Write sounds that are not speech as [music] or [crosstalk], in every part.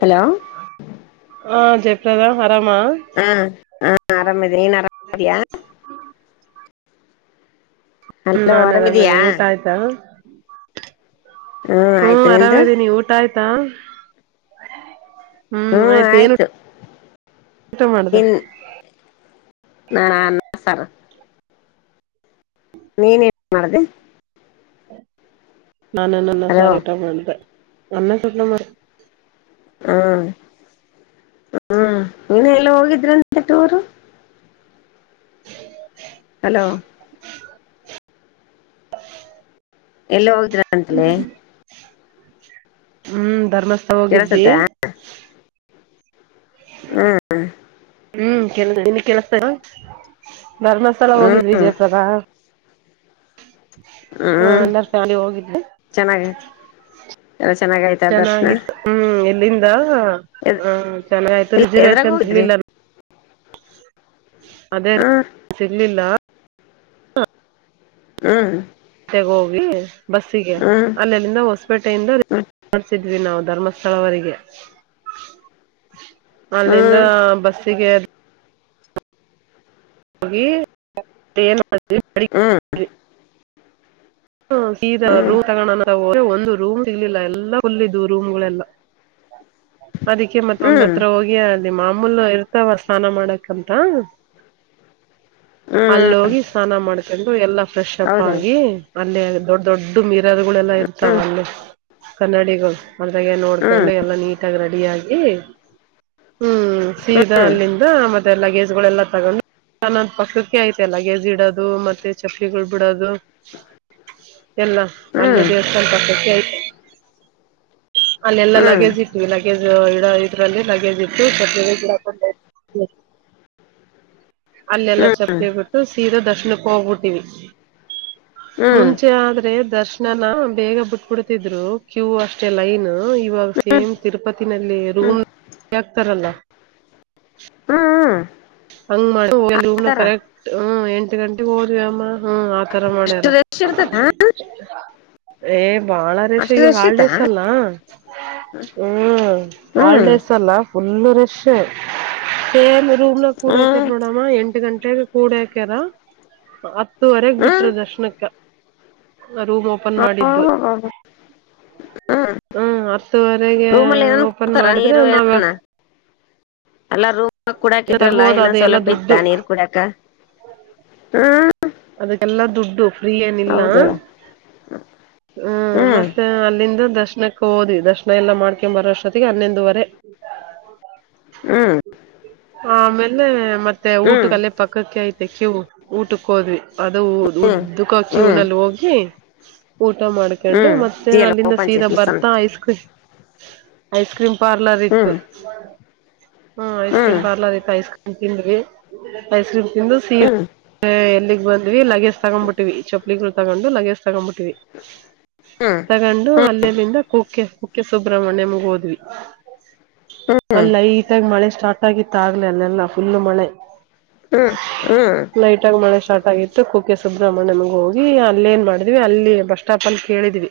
Hello ಹ ಜಯಪ್ರದಾ ಹಾ ಹ ಆರಾಮದೀ ಹ ಹ್ಮ್ ಹಲೋ ನಾನ್ ಆರಾಮಿದಿಯಾ ಆರಾಮದೇ ಊಟ ಆಯ್ತಾ ಹ್ಮ್ ಹ್ಮ ಆಯ್ತು ನಿಂದು ಆರಾಮದೀನಿ ಊಟ ಆಯ್ತಾ ಹ್ಮ್ ಆಯ್ತ ಏನ್ ಊಟ ಮಾಡ್ದ ನಾ ನನ್ನ ಸರ ನೀನ್ೇನ್ ಮಾಡ್ದ ನಾನ ನಾನ ಹಲೋ ಸಾರಟ ಮಾಡಿದೆ ಅನ್ನ ಸ್ವಪ್ನ ಮಾಡ ಹ್ಮ ಹ್ಮ್ ನೀನ ಎಲ್ಲ ಹೋಗಿದ್ರಂತೆ ಟೂರ್ ಹಲೋ ಎಲ್ಲಿ ಹೋಗದ್ರ ಅಂತಲ ಹ್ಮ್ ಧರ್ಮಸ್ಥ ಹೋಗಿದ್ವಿ ಕೇಳಸತ್ತ ಹ್ಮ್ ಹ ಹ್ಮ್ ಕೆಸ ಇನ್ನು ಕೆಲಸ ಧರ್ಮಸ್ಥಳ ಹೋಗಿದ್ವಿ ಹ್ಮ್ ವಿಜಯಪುರ ಹಾ ಹ್ಮ್ ಎ ನರ್ಸಳಿ ಹೋಗಿದೆ ಚೆನ್ನಾಗಯ್ತು ಎಲ್ಲ ಚೆನ್ನ ಚೆನ್ನಾಗಿತ್ತು ಹ್ಮ್ ಎಲ್ಲಿಂದ ಹ ಇಲ್ಲ ಚೆನ್ನಾಗಾಯ್ತು ಎದ್ರಾಗ ರಿಸರ್ವೇಶನ್ ಹೋಗಿದ್ರಿ ಸಿರ್ಲಿಲ್ಲ ಅದೇ ರೀ ಹ್ಮ್ ಸಿಡ್ಲಿಲ್ಲ ಹ್ಮ ಹೋಗಿ ಬಸ್ಸಿಗೆ ಅಲ್ಲಲ್ಲಿಂದ ಹೊಸ್ಪೇಟೆಯಿಂದ ಹ್ಮ್ ಮಾಡಸಿದ್ವಿ ನಾವು ಧರ್ಮಸ್ಥಳವರಿಗೆ ಅಲ್ಲಿಂದ ಬಸ್ಸಿಗೆ ಹೋಗಿ ಮಾಡ ಹ್ಮ್ ಹ ರೂಮ್ ತ ಒಂದು ರೂಮ್ ಸಿಗ್ಲಿಲ್ಲ ಎಲ್ಲಾು ರೂಮ್ಗಳೆಲ್ಲ ಹ ಅದಕ್ಕೆ ಮತ್ತ ಒಂದ್ ಹತ್ರ ಹೋಗಿ ನಿ ಮಾಮೂಲ್ ಇರ್ತಾವ ಸ್ನಾನ ಮಾಡಕ್ಂತ ಹ ಅಲ್ಲಿ ಹೋಗಿ ಸ್ನಾನ ಮಾಡ್ಕೊಂಡು ಎಲ್ಲ ಫ್ರೆಶ್ಪ್ ಹೌದು ಆಗಿ ಅಲ್ಲೇ ದೊಡ್ಡ ದೊಡ್ಡ ಮೀರಾದಗಳೆಲ್ಲಾ ಇರ್ತಾವ ಹ್ಮ್ ಅಲ್ಲಿ ಕನ್ನಡಿಗ ಮದಾಗ ಆತರ ನೋಡ್ಕೊಂಡು ಎಲ್ಲಾ ನೀಟಾಗಿ ರೆಡಿ ಆಗಿ ಹ್ಮ್ ಸೀದಾ ಅಲ್ಲಿಂದ ಮತ್ತೆ ಲಗೇಜ್ಗಳೆಲ್ಲಾ ತಗೊಂಡು ನನ್ನಂದ ಪಕ್ಕಕ್ಕೆ ಐತೆ ಎಲ್ಲ ಗಗೆದಿಡೋದು ಮತ್ತೆ ಚಪ್ಪಲಿಗಳು ಬಿಡೋದು ಎಲ್ಲ ಅನ್ಯ ದಿವಸ್ಥಾನ ಪರ್ತಕ್ಕೆಯ ಅಲ್ಲೆಲ್ಲಾ ಲಗೇಜ್ ಇಟ್ಟವಿ ಲಗೇಜ್ ಇಡ ಇದ್ರಲ್ಲಿ ಲಗೇಜ್ ಇಟ್ಟು ಹ್ಮ ಅಲ್ಲೆಲ್ಲಾ ಚಪ್ಪಲಿ ಬಿಟ್ಟು ಸೀರೆಾ ದರ್ಶನಕ್ಕೆ ಹೋಗ್ಬಿಟ್ಟಿವವಿ ಮುಂಚೆ ಆದ್ರೆ ದರ್ಶನಾನ ಬೇಗ ಬಿಟ್ಬಿಡ್ತಿದ್ರು ಕ್ಯೂ ಅಷ್ಟೇ ಲೈನ್ ಇವಾಗ ಸೇಮ್ ತಿರುಪತಿನಲ್ಲಿ ರೂಮ್ತಾರಲ್ಲ ಹಾ ಹಂಗ ಮಾಡ ಹನ ಕರೆಕ್ಟ್ ಹ್ಮ ಎಂಟು ಗಂಟೆಗೆ ಹೋದ್ವಿ ಅಮ್ಮ ಹ್ಮ ತರ ಅಷ್ಟು ಮಾಡ್ಯಾರ ರಶ್ ಇರ್ತದ ಏ ಬಾಳ ರೇಷಾ ಅಷ್ಟು ಇವಾಗ ರಶ್ ಇತ್ತ ಹಾಲ್ಡೇಸ್ ಅಲ್ಲ ಹ್ಮ್ ಹ್ಮ ಹಲ್ಿಡೇಸ್ ಅಲ್ಲ ಫುಲ್ಲ ರೆಶ ನ್ೂ ಕೂಡಾಕರ್ ಹ್ಮ್ ನೋಡಮ್ಮ ಎಂು ಗಂಟೆ ಟ್ಟೆಗೆ ಕೂಡ ಹಾಕ್ಯಾರ ಹತ್ತುವರೆಗ್ ಹ್ಮ್ ಬಿಟ್ರ ದರ್ಶನಕ್ಕ ರೂಮ್ ಓಪನ್ ಮಾಡಿದ್ದು ಹ್ಮ್ ಹ್ಮರ್ ಗೆ ರೂಮಲ್ಲಿ ಏನನ್ ಓಪನ್ ಕೊಡ್ತಾರ ಮಾಡಿದ್ರೆ ನಾವ ಅಲ್ಲಾ ರೂಮ್ ಕುಡಾಕಿದ್ರಲ್ಲಾ ತಗಬೋದ ಏನೋ ಅದ ಎಲ್ಲಾ ಸೌಲಭ್ಯ ದುಡ್ಡು ಇತ್ತ ನೀರ್ ಕುಡಾಕ ಹ್ಮ ಅದಕ್ಕೆಲ್ಲ ದುಡ್ಡು ೀ ಏನಿಲ್ಲ ಹೌದಳ ಹ್ಮ್ ಮತ್ತೆ ಅಲ್ಲಿಂದ ದಶ ದರ್ಶನಕ್ಕೆ ಹೋದ್ಿ ದರ್ಶನ ಎಲ್ಲ ಮಾಡ್ಕೊ್ ಬರೋಷ್ಟೊತ್ತಿಗೆ ಹನ್ನೊಂದುವರೆ ಹ್ಮ್ ಆಮೇಲೆ ಮತ್ತೆ ಹ್ಮ್ ಊಟಕ್ಕೆಲ್ಲೇ ಪಕ್ಕಕ್ಕೆ ಐತೆ ಕಿವು ಊಟಕ್ಕೆ ಹೋದ್ವಿ ಅದು ಹ್ಮ್ ಉದ್ದಕ ಹ್ಮ್ ಕ್ಯೂನಲ್ಲಿ ಹೋಗಿ ಊಟ ಮಾಡ್ಕೊಂಡು ಹ್ಮ್ ಮತ್ತೆ ತಿಯಲ್ಲ ಅಲ್ಲಿಂದ ಓಪನ್ ಚೇಸಿ ಸೀರೆಾ ಬರ್ತಾ ice cream ice cream parlour ಇತ್ತು ಹ್ಮ್ ಹ ಐಸ್ ಹ್ಮ್ ಕ್ರೀಮ್ ಪಾರ್ಲರ್ ಇತ್ತು ಐಸ್ ಕ್ರೀ ತಿಂದ್ರಿ ಐಸ್ ಕ್ರೀಮ್ ತಿಂದು ಹ್ಮ್ ಹ್ಮ್ ಸೀರೆ ಎಲ್ಲಿ ವಿ ಲಗೇಜ್ ತಗೊ್ಂಬ ಬಿಟ್ಟಿವವಿ ಚೊಪ್ಲಿಗಳು ತಗೊಂಡು ಲಗೇಜ್ ತಗೊ್ಂಬಿಟ್ಟಿವಿ ಹ್ಮ್ ತಗೊಂಡು ಅಲ್ಲಿಲ್ಲಿಂದ ಕುಕ್ಕೆ ಕುಕ್ಕೆ ಸುಬ್ರ್ಮಣ್ಯಂಗೆ ಹೋದ್ವಿ ಅಲ್ಲ ಈತಾಗ ಮಳೆ ಸ್ಟಾರ್ಟ್ ಆಗಿತ್ತು ಆಗ್ಲೆ ಅಲ್ಲೆಲ್ಲ ಫುಲ್ ಮಳೆ ಹ್ಮ್ ಹ್ಮ್ ಹ್ಮ್ ಲೈಟ್ ಆಗ ಮಳೆ ಸ್ಟಾರ್ಟ್ ಆಗಿತ್ತು ಮತ್ತ ಕುಕ ಸುಬ್ರಮಣ್ಯಂ ಹೋಗಿ ಅಲ್ಲ ಏನ್ ಮಾಡಿದ್ವಿ ಅಲ್ಲಿ ಬಸ್ ಸ್ಟಾಪ್ ಅಲ್ಲಿ ಕೇಳಿದ್ವಿ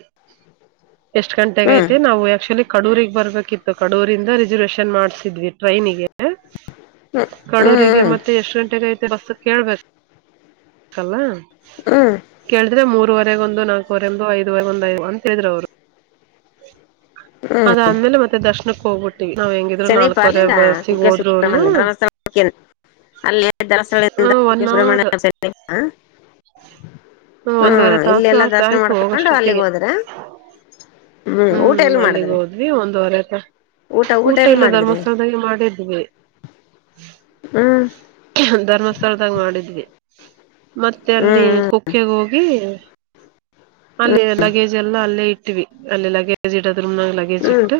ಎಷ್ಟ್ ಗಂಟೆಗ ಹ್ಮ್ ಐತೆ ನಾವು ಆಕ್ಚುಲಿ ಕಡೂರಿಗ್ ಬರ್ಬೇಕಿತ್ತು ಕಡೂರಿಂದ ರಿಸರ್ವೇಶನ್ ಮಾಡ್ಸಿದ್ವಿಟ್ಟು ಟ್ರೈನಿಗೆ ಹ್ಮ್ ಕಡೂರಿಗೆ ಹ್ಮ್ ಮತ್ತೆ ಎಷ್ಟ ಗಂಟೆಗೆ ಐತೆ ಬಸ್ ಕೇಳ್ಬೇಕ ಕಲ್ಲ ಹ್ಮ್ ಕೇಳಿದ್ರೆ ಮೂರವರೆಗೊಂದು ನಾಲ್ಕವರೆ ಒಂದು ಐದುವರೆಗೊಂದು ಐ ಅಂತ ಹೇಳ್ರ ಅವರು ಹ್ಮ್ ಅದಾದ್ಮೇಲೆ ಮತ್ತೆ ದರ್ಶನಕ್ಕೆ ಹೋಗ್ಬಿಟ್ಟು ನಾವ್ ಹೆಂಗಿದ್ರು ಸಮೀಪ ನಾಲ್ಕವರೆ ಅಲ್ಲೇನಾ ಬರ್ಸಗ್ ಕುಕ್ಕೆ ಹೋದ್ರುನ್ನು ಸುಬ್ರಹ್ಮಣ್ಯ ಧರ್ಮಸ್ಥಳ ಅಲ್ಲಿ ದರಸ್ಥಳದಿಂದ ಸುಬ್ರಹ್ಮಣ್ಯ ಹ್ಮ ಹ್ಮ್ ಒಂದೂುವರೆ ಇಲ್ಲಿ ತಾಸು ಎಲ್ಲಾ ಆಗ್ತ ದರ್ಶನ ಆಯ್ತು ಮಾಡ್ಕೊಂಡು ಅಲ್ಲಿಗೆ ಹೋಗಷ್ಟೊತ್ತಿಗೆ ಹೋದ್ರ ಊಟ ಹ್ಮ್ ಎಲ್ಲಿ ಅಲ್ಲಿಗೆ ಮಾಡಿದ್ರಿ ಹೋದ್ವಿ ಒಂದುವರೆತ ಊಟ ಊಟ ಎಲ್ಲಿ ಮಟ್ಟಲ್ಲ ಮಾಡಿದ್ರಿ ಧರ್ಮಸ್ಥಳದಾಗಿ ಮಾಡಿದ್ವಿ ಹ್ಮ್ ಧರ್ಮಸ್ಥಳದಾಗ್ ಮಾಡಿದ್ವಿ. ಮತ್ತೆ ಅಲ್ಲಿ ಹ್ಮ್ ಕುಕ್ಕೆಗ್ ಹೋಗಿ ಅಲ್ಲಿ ಲಗೇಜ್ ಎಲ್ಲ ಅಲ್ಲೇ ಇಟ್ವಿ ಅಲ್ಲಿ ಲಗೇಜ್ ಇಡ ರೂಮ್ ನಗ್ ಲಗೇಜ್ ಹ್ಮ್ ಹ್ಮ್ ಇಟ್ಟು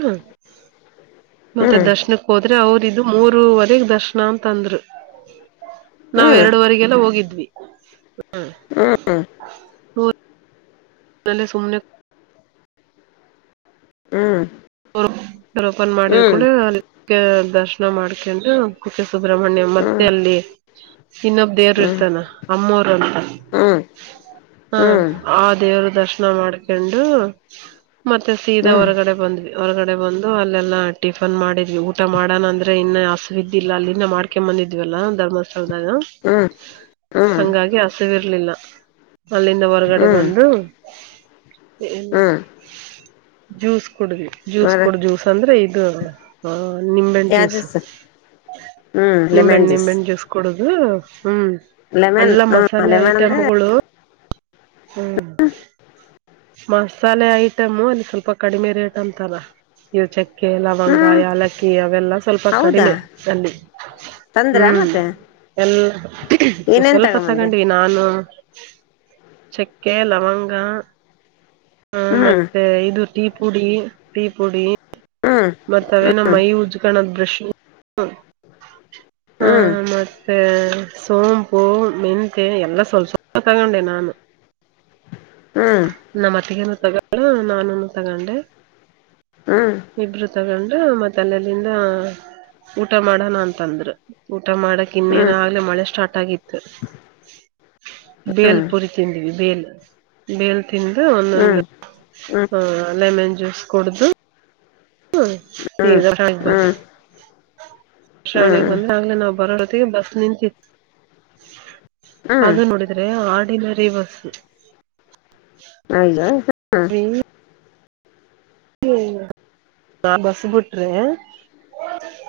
ಹ್ಮ್ ಮತ್ತೆ ಹ್ಮ್ ದರ್ಶನಕ್ಕೆ ಹೋದ್ರೆ ಅವ್ ಇದು ಮೂರವರೆಗೆ ದರ್ಶನ ಅಂತ ಅಂದ್ರು ನಾವ ಹ್ಮ್ ಹ್ಮ್ ಹ್ಮ್ ಹ್ಮ್ ಎರಡುವರೆಗೆಲ್ಲ ಹೊ ಗಿದ್ವಿ ಹ ಹ್ಮ್ ಹ್ಮ್ ಹ್ಮ್ ಹ್ಮ್ ಹ್ಮ್ ಹ್ಮ್ ಮೂ ತಲ್ಲೆ ಸುಮ್ನೆ ಅವ್ರ್ ಡೋರ್ ಓಪನ್ ಮಾಡಿದ್ ಹ್ಮ್ ಹ್ಮ್ ಕೂಡ್ಲೆ ಅಲ್ ದರ್ಶನ ಮಾಡ್ಕ್ಯಾಂಡು ಕುಕ್ಕೆ ಸುಬ್ರಹ್ಮಣ್ಯಂ ಮತ್ತೆ ಅಲ್ಲಿ ಇನ್ನೊಬ್ ದೇವ್ರು ಇರ್ತಾನ ಅಮ್ಮೋರು ಅಂತ ಹ ಹಾ ಆ ದೇವ್ರು ದರ್ಶನ ಮಾಡ್ಕ್ಯಂಡು ಮತ್ತೆ ಸೀದಾ ಹೊರಗಡೆ ಬಂದ್ವಿ. ಹೊರಗಡೆ ಬಂದು ಅಲ್ಲೆಲ್ಲಾ ಟಿಫನ್ ಮಾಡಿದ್ವಿ ಊಟ ಮಾಡೋಣ ಅಂದ್ರೆ ಇನ್ನ ಹಸುವಿದಿಲ್ಲ ಅಲ್ಲಿಂದ ಮಾಡ್ಕ್ಯ ಬನ್- ದಿದ್ವಲ್ಲ ಧರ್ಮಸ್ಥಳದಾಗ ಹ್ ಹಂಗಾಗಿ ಹಸುವಿರ್ಲಿಲ್ಲ ಅಲ್ಲಿಂದ ಹೊರಗಡೆ ಬಂದು ಏ ನು ಜ್ಯೂಸ್ ಕುಡುದ್ವಿ. ಜ್ಯೂಸ್ ಹ್ಮ್ ಕುಡ್ ಜ್ಯೂಸ್ ಅಂದ್ರೆ ಇದು ಹ ನಿಂಬೆಹಣ್ಣ್ ಜ್ಯೂಸ್ ಹ್ಮ್ ನಿಂಬೆಹಣ್ ಲೆಮನ್ ನಿಂಬೆಹಣ್ಣ್ ಜ್ಯೂಸ್ ಕುಡುದು ಹ್ಮ್ ಲೆಮನ್ ಅಲ್ಲ ಹ ಮಸಾಲೆ ಲೆಮನ್ ಅಂದ್ರೆ ಐಟಮ್ಗಳು ಹ್ಮ್ ಮಸಾಲೆ ಐಟಮು ಅಲ್ಲಿ ಸ್ವಲ್ಪ ಕಡಿಮೆ ರೇಟ್ ಅಂತಾರ. ಇವ್ ಚಕ್ಕೆ ಲವಂಗ ಹ್ಮ್ ಯಾಲಕ್ಕಿ ಅವೆಲ್ಲಾ ಸ್ವಲ್ಪ ಹೌದಾ ಕಡಿಮೆ ಅಲ್ಲಿ. ತಂದ್ರ ಹ್ಮ್ ಮತ್ತೆ ಎಲ್ಲ ಸ್ವ ಏನೇನ್ ಸ್ವಲ್ಪ ತಗೊಂಬಂದೆ ತಗೊಂಡ್ವಿ ನಾನು ಚಕ್ಕೆ ಲವಂಗ ಹ ಹ್ಮ್ ಮತ್ತೆ ಇದು ಟೀ ಪುಡಿ ಟೀ ಪುಡಿ ಹ್ಮ್ ಮತ್ತ್ ಅದೇನೋ ಹ್ಮ್ ಮೈ ಉಜ್ಕಣದ್ ಬ್ರಷು ಹಾ ಹ್ಮ್ ಮತ್ತೆ ಸೋಂಪು ಮೆಂತೆ ಎಲ್ಲಾ ಸ್ವಲ್ ಸ್ವಲ್ಪ್ ತಗೊಂಡೆ ನಾನು. ಹ್ಮ್ ನಮ್ಮ ಅತ್ತಿಗೆನು ತಗೋ ಳ ನಾನೂನು ತಗೊಂಡೆ. ಹ್ಮ್ ಇಬ್ರು ತಗೊಂಡ್ ಮತ್ತೆ ಅಲ್ಲಲ್ಲಿಂದ ಊಟ ಮಾಡೋಣ ಅಂತಂದ್ರು ಊ ಊಟ ಮಾಡಕ್ ಇನ್ನೇನ್ ಹ್ಮ್ ಹ್ಮ್ ಆಗ್ಲೇ ಮಳೆ ಸ್ಟಾರ್ಟ್ ಆಗಿತ್ತು. ಬೇಲ್ ಪುರಿ ತಿಂದ್ವಿ ಬೇಲ್ ಬೇಲ್ ತಿಂದು ಒನ್ನೊಂದು ಹ್ಮ್ ಹಾ ಲೆಮನ್ ಜ್ಯೂಸ್ ಕುಡ್ದು ಹ್ಮ್ ಹ್ಮ್ [unintelligible] ಬಲ್ಲಿ ಹ್ಮ್ ಟ್ರಾಣಿಗ್ ಬಂದ್ರೆ ಆಗ್ಲೆ ನಾವ್ ಬರೋ ಹೊತ್ತಿಗೆ ಬಸ್ ನಿಂತಿತ್ ಹ್ಮ್ ಅದು ನೋಡಿದ್ರೆ ಆರ್ಡಿನರಿ ಬಸ್. ಅಯ್ಯ ಹ ಹ ಹ್ಮ ನಾ ಬಸ್ ಬಿುಟ್ರೇ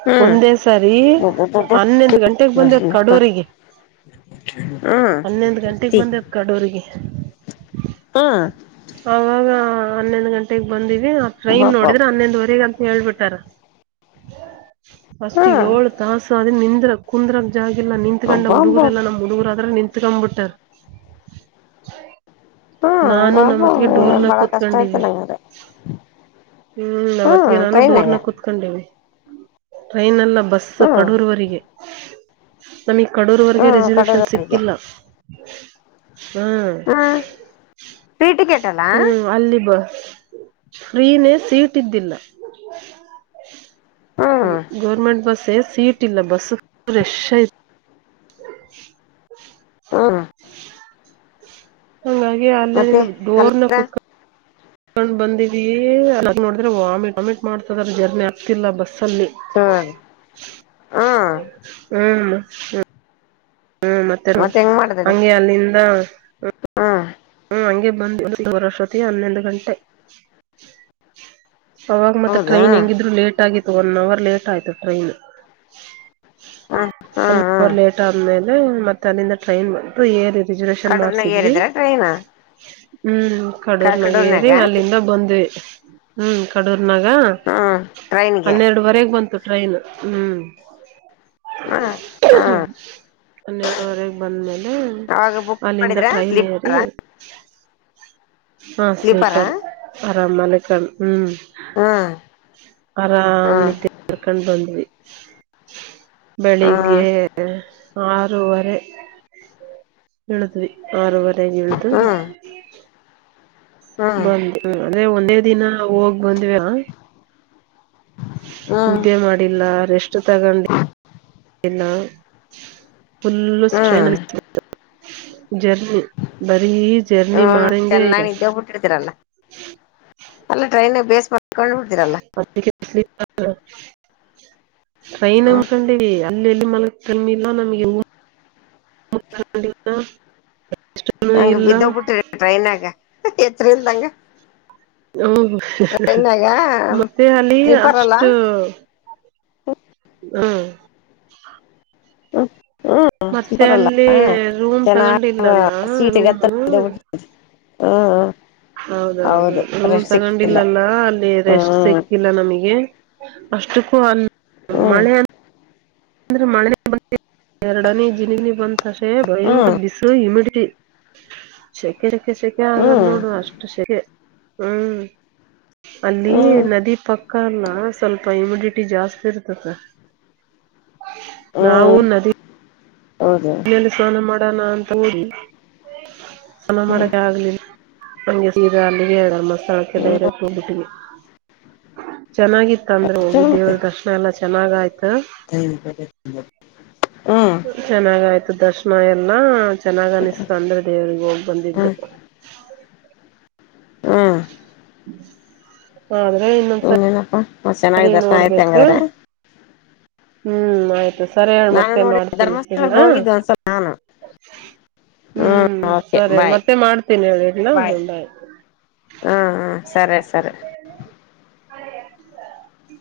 ಹ್ಮ್ ಒಂದೇ ಸರಿ ಅಬ್ಬಬ್ಬಬ್ಬಾ ಹನ್ನೊಂದು ಗಂಟೆಗೆ ಬಂದ್ ಅತ್ ಹ್ಮ್ ಕಡೂರಿಗೆ ಹನ್ನೊಂದ್ ಗಂಟೆಗೆ ತಿ ಬಂದತ್ ಕಡೂರಿಗೆ. ಹ್ಮ್ ಅವಾಗ ಹನ್ನೊಂದ್ ಗಂಟೆಗೆ ಬಂದಿ ಆ ಟ್ರೈನ್ ನೋಡಿದ್ರೆ ಅಬ್ಬಬ್ಬಬ್ಬಾ ಹನ್ನೊಂದುವರೆಗೆ ಅಂತ ಹೇಳ್ಬಿಟ್ಟಾರ. ಫಸ್ಟ್ ಹ್ಮ್ ಏಳು ತಾಸ್ ಆದ್ರೆ ನಿಂದ್ರ ಕುಂದ್ರಗ್ ಜಾಗ್ ಇಲ್ಲ ನಿತ್ಕೊಂಡ ಹುಡುಗರೆಲ್ಲ ಅಬ್ಬಬ್ಬಬ್ಬಾ ನಮ್ಮ್ ಹುಡುಗುರ್ ಆದ್ರ ನಿತ್ಕೊಂಡ್ಬಿಟ್ಟಾರ್. ಹ್ಮ್ ನಾನು ನಮ್ಮತ್ತಿಗೆ ಅಬ್ಬಬ್ಬಬ್ಬಾ ಡೋರ್ನಗ್ ಬಾಳ ಕಷ್ಟ ಕೂತ್ಕಂಡೀವಿ. ಆಯ್ತಲ್ಲ ಹಂಗಾರೆ ಹ್ಮ್ ನಮ್ ಅತ್ತಿಗೆ ನಾನು ಡೋರ್ನಗ್ ಕುತ್ಕೊಂಡಿವಿ. ಟ್ರೈನ್ ಎಲ್ಲ ಬಸ್ ಹ್ಮ್ ಕಡೂರ್ವರಿಗೆ ನಮ ಕಡೂರ್ವರ್ಗೆ ಹ್ಮ್ ರೆಿಸರ್ವೂಷನ್ ಕಡೂರವರೆಗೆ ಸಿಕ್ಕಿಲ್ಲ ಹ್ಮ ಪ್ರೀಟ ಕೇಟಲ್ಲಾ ಫ್ರೀನೇ ಸೀಟ್ ಇದ್ದಿಲ್ಲ ಹ್ಮ್ ಗೌರ್ಮೆಂಟ್ ಬಸ್ಸೇ ಸೀಟ್ ಇಲ್ಲ ಬಸ್ ್ರೆಶ್ ಹ್ಮ್ ಹಂಗಾಗಿ ಅಲ್ಲೇ ಮತ್ತೆ ಅಲ್ಲ ಡೋರ್ನ ಕುೂತ್ಕೊಂಡ ಕಕೊಂಡ್ ಬಂದೀವಿದ ನೋಡಿದ್ರೆ ವಾಮಿಟ್ ವಾಮಿಟ್ ಮಾಡ್ತದ್ರ ಜರ್ನಿ ಆಗ್ತಿಲ್ಲ ಬಸ್ ಸನ್ನಿ ಹ್ಮ್ ಹ್ಮ್ ಹ್ಮ ಹ್ಮ್ ಮತ್ತೆ ಹೆಂಗ್ ಮಾಡಿದಿರಿ ಹಂಗೆ ಅಲ್ಲಿಂದ ಹ್ಮ ಹ್ಮ್ ಹಂಗೆ ಬಂದು ವರ್ಷೊತ್ತ ಹನ್ನೊಂದು ಗಂಟೆ ಅವಾಗ ಮತ್ತೆ ಹೌದಾ ಟ್ರೈನ್ ಹೆಂಗಿದ್ರು ಲೇಟ್ ಆಗಿತ್ತು ಒನ್ ಅವರ್ ಲೇಟ್ ಆಯ್ತು ಟ್ರೈನ್ ಹ್ಮ್ ಹ್ಮ್ ಒನ್ ಹ್ಮ್ ಅವರ್ ಲೇಟ್ ಆದ್ಮೇಲೆ ಮತ್ತೆ ಅಲ್ಲಿಂದ ಟ್ರೈನ್ ಬಂತು ಏ ರೆಜುರೇಷನ್ ಕಡೂರ್ನಾಗ ಮಾಡ್ಸಿದ್ವಿ ಏರಿದ್ರ ಟ್ರೈನ್ ಹ್ಮ್ ಕಡೂರ್ನಾಗಏರಿ ಕಡೂರ್ನಾಗ ಅಲ್ಲಿಂದ ಬಂದ್ವಿ ಹ್ಮ್ ಕಡೂರ್ ನನಾಗ ಹ್ಮ್ ಟ್ರೈನ್ಗೆ ಹನ್ನೆರಡುುವರೆಗ್ ಬಂತು ಟ್ರೈನ್ ಹ್ಮ್ ಹ್ಮ ಹ್ಮ ಹನ್ನೆರಡುವರೆಗೆ ಬಂದ್ಮೇಲೆ ಅವಾಗ ಬುಕ್ ಅಲ್ಲಿಂದ ಮಾಡಿದ್ರ ಟ್ರೈನ್ ತ್ತ ಸ್ಲೀಪರ ಹ ಹಾ ಸ್ಲೀಪರ ಸ್ಲೀಪರ್ ಆರಾಮಲೆ ಕ ಹ್ಮ್ ಹ್ಮ್ ಆರಾಮ್ ಹ್ಮ್ ನಿದ್ದೆ ಕರ್ಕಂಡ್ ಬಂದ್ವಿ ಹ್ಮ್ ಬೆಳಿಗ್ಗೆ ಆರೂವರೆ ಹೇಳಿದ್ವಿ ಆರೂವರೆ ಎಳದು ಹ್ಮ್ ಹ್ಮ್ ಹ್ಮ್ ಬಂದ ಅಂದ್ರೆ ಒಂದೇ ದಿನ ಹೋಗ್ ಬಂದ್ವಿ ಹ್ಮ್ ಇದೇ ಮಾಡಿಲ್ಲ ರೆಷ್ಟ ಷ್ಟ ತಗೊಂಡು ಫುಲ್ಲ ಸ್ಟ್ರೈನ್ಲ್ಲಿ ಜರ್ಲಿಿ ಬರೀ ಜರ್ನಿ ಹ್ಮ್ ಮಾಡಂಗೆ ಚೆನ್ನಾಗ ಇದೆ ಇದೇ ಬಿಟ್ಟಿಡ್ತೀರಲ್ಲ ಅಲ್ಲ ಟ್ರೈನ್ ಬೇಸ್ ಮಾಡ್ಕೊಂಡ್ ಬಿಡ್ತೀರಲ್ಲ ಹಲ ಟ್ರೈನ್ ಹ್ಮ್ ನಮೊಂಡ ಅಲ್ಲ ಎಲ್ಲಿ ಮಲಗ್ ಕಮ್ಮಿ ಇಲ್ಲ ನಮಗೆ ನು ನಂಗಗೆ ಇಲ್ಲ ಬಿದ್ದ್ಬಿಟ್ಟಿ್ರ ಟ್ರೈನ್ ಆಾಗ ಎತ್ ಇಲ್ದಂಗ ಓ ಮತ್ತೆ ಅಲ್ಲಿ ಅಷ್ಟು ಹ ಹ್ಮ್ ಹ್ಮ ಹ್ಮ್ಪರಲ್ಲ ಹ ರೂಮ್ ಚೆನ್ನ ತಗೊಂಡಿಲ್ಲಲ್ಲ ರೂಮು ಸೀಟತ್ತ ಹ್ಮ್ ಹ್ಮ ಹೌದೌದೌದು ರೂಮ್ ತಗೊಂಡಿಲ್ಲಲ್ಲ ಅಲ್ಲಿ ರೆಸ್ಟ್ ಹ್ಮ್ ಸಿಕ್ಕಿಲ್ಲ ನಮಗೆ ಅಷ್ಟಕ್ಕೂ ಅ ಹ್ಮ್ ಮಳೆಂದ್ರ ಮ ಎರಡನೇ ಜಿನಿನಿ ಬಂದ ತಸೆ ಹ್ಮ್ ಭಯಂಕರ ಬಿಸ ಇಮಿಡಿಟಿ ಸೆಕೆ ಸೆಖೆ ಸೆಖೆ ಆಗಾದ ಹ್ಮ್ ನೋಡು ಅಷ್ಟು ಸೆಕೆ ಹ್ಮ್ ಅಲ್ಲಿ ಹ್ಮ್ ನದಿ ಪಕ್ಕ ಕಲ್ಲ ಸ್ವಲ್ಪ ಇಮಿಡಿಟಿ ಜಾಸ್ತಿ ಇರ್ತದೆ ನಾವು ಹ್ಮ್ ನದಿ ಹೌದು ಮನೆಯಲ್ಲಿ ಸ್ನಾನ ಮಾಡೋಣ ಅಂತ ಓಡಿ ಸ್ನಾನ ಹ್ಮ್ ಮಾಡಕ ಆಗ್ಲಿಲ್ಲ ಹಂಗೆ ಸೀರಾ ಅಲ್ಲಿಗೆಾಮ ಸ್ಥಳಕ್ಕೆ ಡೈರೆಕ್ಟ್ ಹೋಗ್ಬಿಟ್ಟಿಗೆ ಚೆನ್ನಾಗಿತ್ತು ಅಂದ್ರೆ ಹೋಗಿ ಮತ್ತೆ ದೇವ್ರ ದರ್ಶನ ಎಲ್ಲ ಚೆಾಗ್ ಆ್ತು ಹ್ಮ್ ಆಯ್ತು ದರ್ಶನ ಎಲ್ಲಾ ಚೆನ್ನಾಗ್ ಅನಿಸ್ತಾ ಅಂದ್ರೆ ದೇವ್ರಿಗೆ ಹೋಗ್ ಬಂದಿದ್ದು ಹ್ಮ್ ಆದ್ರೆ ಇನ್ನೊ ಸರಿ ಹ ಚೆನ್ನಾಗಿ ದರ್ಶನ ಐತಿ ಹಂಗಾದ್ರೆ ಹ್ಮ್ ಆಯ್ತು ಸರಿ ಹೇಳ ನಾನು ಮತ್ತೆ ನೋಡಿ ಮಾಡ್ತೀನಿ ಇಲ್ ಧರ್ಮಸ್ಥಳಕ್ಕೆ ಹ್ಮ ೆ ಸರಿ ಹೇಳಿ ಬಾಯ್ ಮತ್ತೆ ಮಾಡ್ತೀನಿ ಹೇಳಿ ಇಲ್ಲ ಬಾಯ್ ಹ್ಮ ಹ್ಮ ಸರಿ ಸರಿ ಅ